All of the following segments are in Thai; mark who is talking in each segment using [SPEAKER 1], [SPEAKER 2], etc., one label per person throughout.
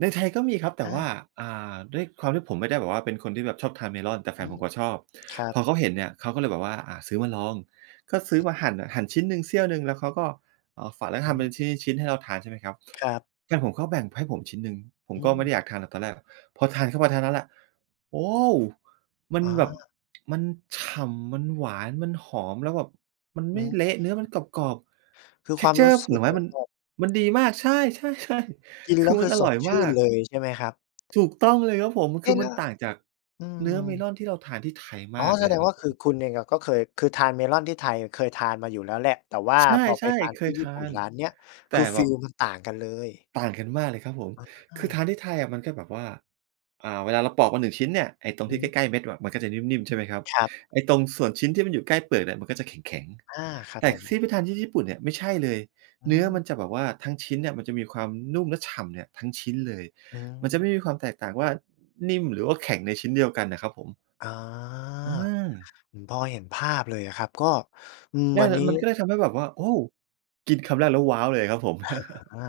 [SPEAKER 1] ในไทยก็มีครับ แต
[SPEAKER 2] อ
[SPEAKER 1] ่ว่
[SPEAKER 2] า
[SPEAKER 1] า อ่า ด้วยความที่ผมไม่ได้แบบว่า เป็นคนที่แบบชอบทาน Melon แต่แฟ
[SPEAKER 2] อื
[SPEAKER 1] นผ
[SPEAKER 2] ม
[SPEAKER 1] มเขาชอบ
[SPEAKER 2] ครั
[SPEAKER 1] พ
[SPEAKER 2] บ
[SPEAKER 1] อเขาเห็นเนี่ย เขาก็เลยแบบว่า อ่า ซื้อมาลอง ก็ซื้อมาหั่นน่ะ หั่นชิ้นหนึ่งเสี้ยวหนึ่ง แล้วเขาก็เอามาฝาน แล้ว
[SPEAKER 2] อ
[SPEAKER 1] ท
[SPEAKER 2] ือ
[SPEAKER 1] ำ
[SPEAKER 2] ฮ
[SPEAKER 1] เป็น
[SPEAKER 2] ึ
[SPEAKER 1] ชิ้น ๆ ๆ ให้เราทาน ใช่ไหมครับ
[SPEAKER 2] ครับ
[SPEAKER 1] แฟนผมก็แบ่งให้ผมชิ้นหนึ่ง ผม
[SPEAKER 2] อื
[SPEAKER 1] ก็ไม
[SPEAKER 2] ม
[SPEAKER 1] ่ได้อยากทานหรอกตอนแรกอะ พอทานเข้าไปเท่านั้นแหละ โอ้ มั
[SPEAKER 2] อ
[SPEAKER 1] น
[SPEAKER 2] ๋อ
[SPEAKER 1] แบบ มันฉ่ำ มันหวาน มันหอม แล้วแบบมัน
[SPEAKER 2] อ
[SPEAKER 1] ไ
[SPEAKER 2] ื
[SPEAKER 1] ม่
[SPEAKER 2] ม
[SPEAKER 1] เละ เนื้อมันกรอบ
[SPEAKER 2] คือ
[SPEAKER 1] ๆ
[SPEAKER 2] ความรู้
[SPEAKER 1] texture
[SPEAKER 2] ส
[SPEAKER 1] ผ
[SPEAKER 2] ึ
[SPEAKER 1] ล
[SPEAKER 2] ก
[SPEAKER 1] ไม
[SPEAKER 2] เห
[SPEAKER 1] ้
[SPEAKER 2] มือ
[SPEAKER 1] ม
[SPEAKER 2] น
[SPEAKER 1] ัน
[SPEAKER 2] แบบ
[SPEAKER 1] มันดีมาก ใช่ ๆ ใช่
[SPEAKER 2] กิน
[SPEAKER 1] ค
[SPEAKER 2] แล
[SPEAKER 1] ื
[SPEAKER 2] ้
[SPEAKER 1] อ
[SPEAKER 2] ว ค
[SPEAKER 1] มั
[SPEAKER 2] ื
[SPEAKER 1] น
[SPEAKER 2] อ
[SPEAKER 1] อ
[SPEAKER 2] ส
[SPEAKER 1] ร่
[SPEAKER 2] ด
[SPEAKER 1] อย
[SPEAKER 2] ช
[SPEAKER 1] ม
[SPEAKER 2] ื่
[SPEAKER 1] า
[SPEAKER 2] น
[SPEAKER 1] ก
[SPEAKER 2] เลย ใช่ไหมครับ?
[SPEAKER 1] ถูกต้องเลยครับผม
[SPEAKER 2] เ
[SPEAKER 1] ค
[SPEAKER 2] อ๊
[SPEAKER 1] ื
[SPEAKER 2] ะ
[SPEAKER 1] อ
[SPEAKER 2] แ
[SPEAKER 1] ม
[SPEAKER 2] ล
[SPEAKER 1] ั
[SPEAKER 2] ้
[SPEAKER 1] น
[SPEAKER 2] ว
[SPEAKER 1] ต่างจาก
[SPEAKER 2] อื
[SPEAKER 1] เนื้อ
[SPEAKER 2] ม
[SPEAKER 1] Melon ที่เราทานที่ไทย
[SPEAKER 2] อ๋
[SPEAKER 1] ม
[SPEAKER 2] อ
[SPEAKER 1] าก
[SPEAKER 2] แ
[SPEAKER 1] เ
[SPEAKER 2] ส
[SPEAKER 1] ลย
[SPEAKER 2] ด
[SPEAKER 1] อ
[SPEAKER 2] ง
[SPEAKER 1] ะคร
[SPEAKER 2] ว
[SPEAKER 1] ั
[SPEAKER 2] ่
[SPEAKER 1] บ
[SPEAKER 2] า
[SPEAKER 1] ผ
[SPEAKER 2] คื
[SPEAKER 1] ม
[SPEAKER 2] อ คุณเองอะก็เคย คือทาน Melon ที่ไทย เคยทานมาอยู่แล้วแหละ แต่ว่า
[SPEAKER 1] ใช่
[SPEAKER 2] พอไปทาน
[SPEAKER 1] ๆ เค
[SPEAKER 2] ที่
[SPEAKER 1] ย
[SPEAKER 2] ญ
[SPEAKER 1] ท
[SPEAKER 2] ี่
[SPEAKER 1] า
[SPEAKER 2] ปุ่น
[SPEAKER 1] น
[SPEAKER 2] ร้านเนี้ย
[SPEAKER 1] แต
[SPEAKER 2] ค
[SPEAKER 1] ่
[SPEAKER 2] ือฟ
[SPEAKER 1] แบ
[SPEAKER 2] ี
[SPEAKER 1] บ
[SPEAKER 2] ลมันต่างกันเลย
[SPEAKER 1] ต่างกันมากเลยครับผม
[SPEAKER 2] อ
[SPEAKER 1] คือทา
[SPEAKER 2] า
[SPEAKER 1] นที่ไทยอะ มันก็แบบว่า อ่า เวลาเราปลอกมา 1 ชิ้นเนี่ย ไอ้ตรงที่ใ
[SPEAKER 2] หือ
[SPEAKER 1] กล้ ๆ เม็ดอะ มันก็จะนิ่ม ๆ ใช่ไหมครับ?
[SPEAKER 2] ครับ
[SPEAKER 1] ไอ้ตรงส่วนชิ้นที่มันอยู่ใกล้เปลือกเนี่ย มันก็จะแข็ง
[SPEAKER 2] อา ครั
[SPEAKER 1] ๆ
[SPEAKER 2] บ
[SPEAKER 1] แต่
[SPEAKER 2] ผ
[SPEAKER 1] ท
[SPEAKER 2] ม
[SPEAKER 1] ี่ที่ไปทานที่ญี่ปุ่นเนี่ย ไม่ใช่เลย
[SPEAKER 2] อื
[SPEAKER 1] เนื้อมัน
[SPEAKER 2] ม
[SPEAKER 1] จะแบบว่าทั้งชิ้นเนี่ย มันจะมีความนุ่มและฉ่ำเนี่ย ทั้งชิ้นเลย
[SPEAKER 2] อื
[SPEAKER 1] มันจะไม
[SPEAKER 2] ม
[SPEAKER 1] ่มีความแตกต่างว่า นิ่มหรือว่าแข็งในชิ้นเดียวกันน่ะครับผม
[SPEAKER 2] อา
[SPEAKER 1] เออ
[SPEAKER 2] ผมพอเห็นภาพเลยอะครับ ก็ อืม
[SPEAKER 1] ได้
[SPEAKER 2] อั
[SPEAKER 1] เ
[SPEAKER 2] น
[SPEAKER 1] ล
[SPEAKER 2] น
[SPEAKER 1] ย
[SPEAKER 2] ี้
[SPEAKER 1] มันก็เลยทำให้แบบว่า โอ้ กินคำแรกแล้ว ว้าว เลยอะครับผม
[SPEAKER 2] หา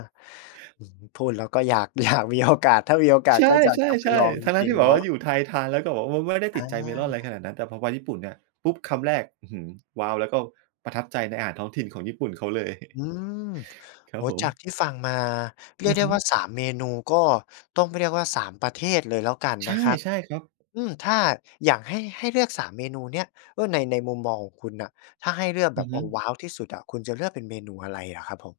[SPEAKER 2] อื้อฮือ พูดแล้วก็อยาก อยากมีโอกาส ถ้ามีโอกา
[SPEAKER 1] ใ
[SPEAKER 2] ส
[SPEAKER 1] ช
[SPEAKER 2] ก็อยากจะไป
[SPEAKER 1] ่
[SPEAKER 2] ลอง
[SPEAKER 1] ๆ ๆ
[SPEAKER 2] จ
[SPEAKER 1] ทั้
[SPEAKER 2] ร
[SPEAKER 1] ง ๆ
[SPEAKER 2] ิง
[SPEAKER 1] ที่แบ
[SPEAKER 2] ๆ เน
[SPEAKER 1] บ
[SPEAKER 2] า
[SPEAKER 1] ว่า
[SPEAKER 2] ะ
[SPEAKER 1] อยู่ไทย ทานแล้วก็แบบว่าไม่ได้ติ
[SPEAKER 2] อ
[SPEAKER 1] ด
[SPEAKER 2] า
[SPEAKER 1] ใจ Melon อะไรขนาดนั้น แต่พอไปญี่ปุ่นเนี่ย ปุ๊บ คำแรก อื้อฮือ ว้าว แล้วก็ประทับใจในอาหารท้องถิ่นของญี่ปุ่นเขาเลย
[SPEAKER 2] อืม
[SPEAKER 1] ครั
[SPEAKER 2] โอ
[SPEAKER 1] บ
[SPEAKER 2] ้
[SPEAKER 1] ผ
[SPEAKER 2] จาก
[SPEAKER 1] ม
[SPEAKER 2] ที่ฟังมาเร
[SPEAKER 1] อ
[SPEAKER 2] ีย
[SPEAKER 1] ื
[SPEAKER 2] ก
[SPEAKER 1] อ
[SPEAKER 2] ได้
[SPEAKER 1] ฮึ
[SPEAKER 2] ว่า 3 เมนู ก็ต้องเรียกว่า 3 ประเทศเลยแล้วกัน
[SPEAKER 1] ใช่
[SPEAKER 2] นะครับ
[SPEAKER 1] ใช่ครับ
[SPEAKER 2] อืม ถ้าอยากให้ ให้เลือก 3 เมนูเนี่ย เออ ใน ในมุมมองของคุณน่ะ ถ้าให้เลือก
[SPEAKER 1] อ
[SPEAKER 2] แบ
[SPEAKER 1] ือ
[SPEAKER 2] บ
[SPEAKER 1] ฮ
[SPEAKER 2] เอ
[SPEAKER 1] ึ
[SPEAKER 2] อ ว้าว ที่สุดอะ คุณจะเลือกเป็นเมนูอะไรอะครับ ผม?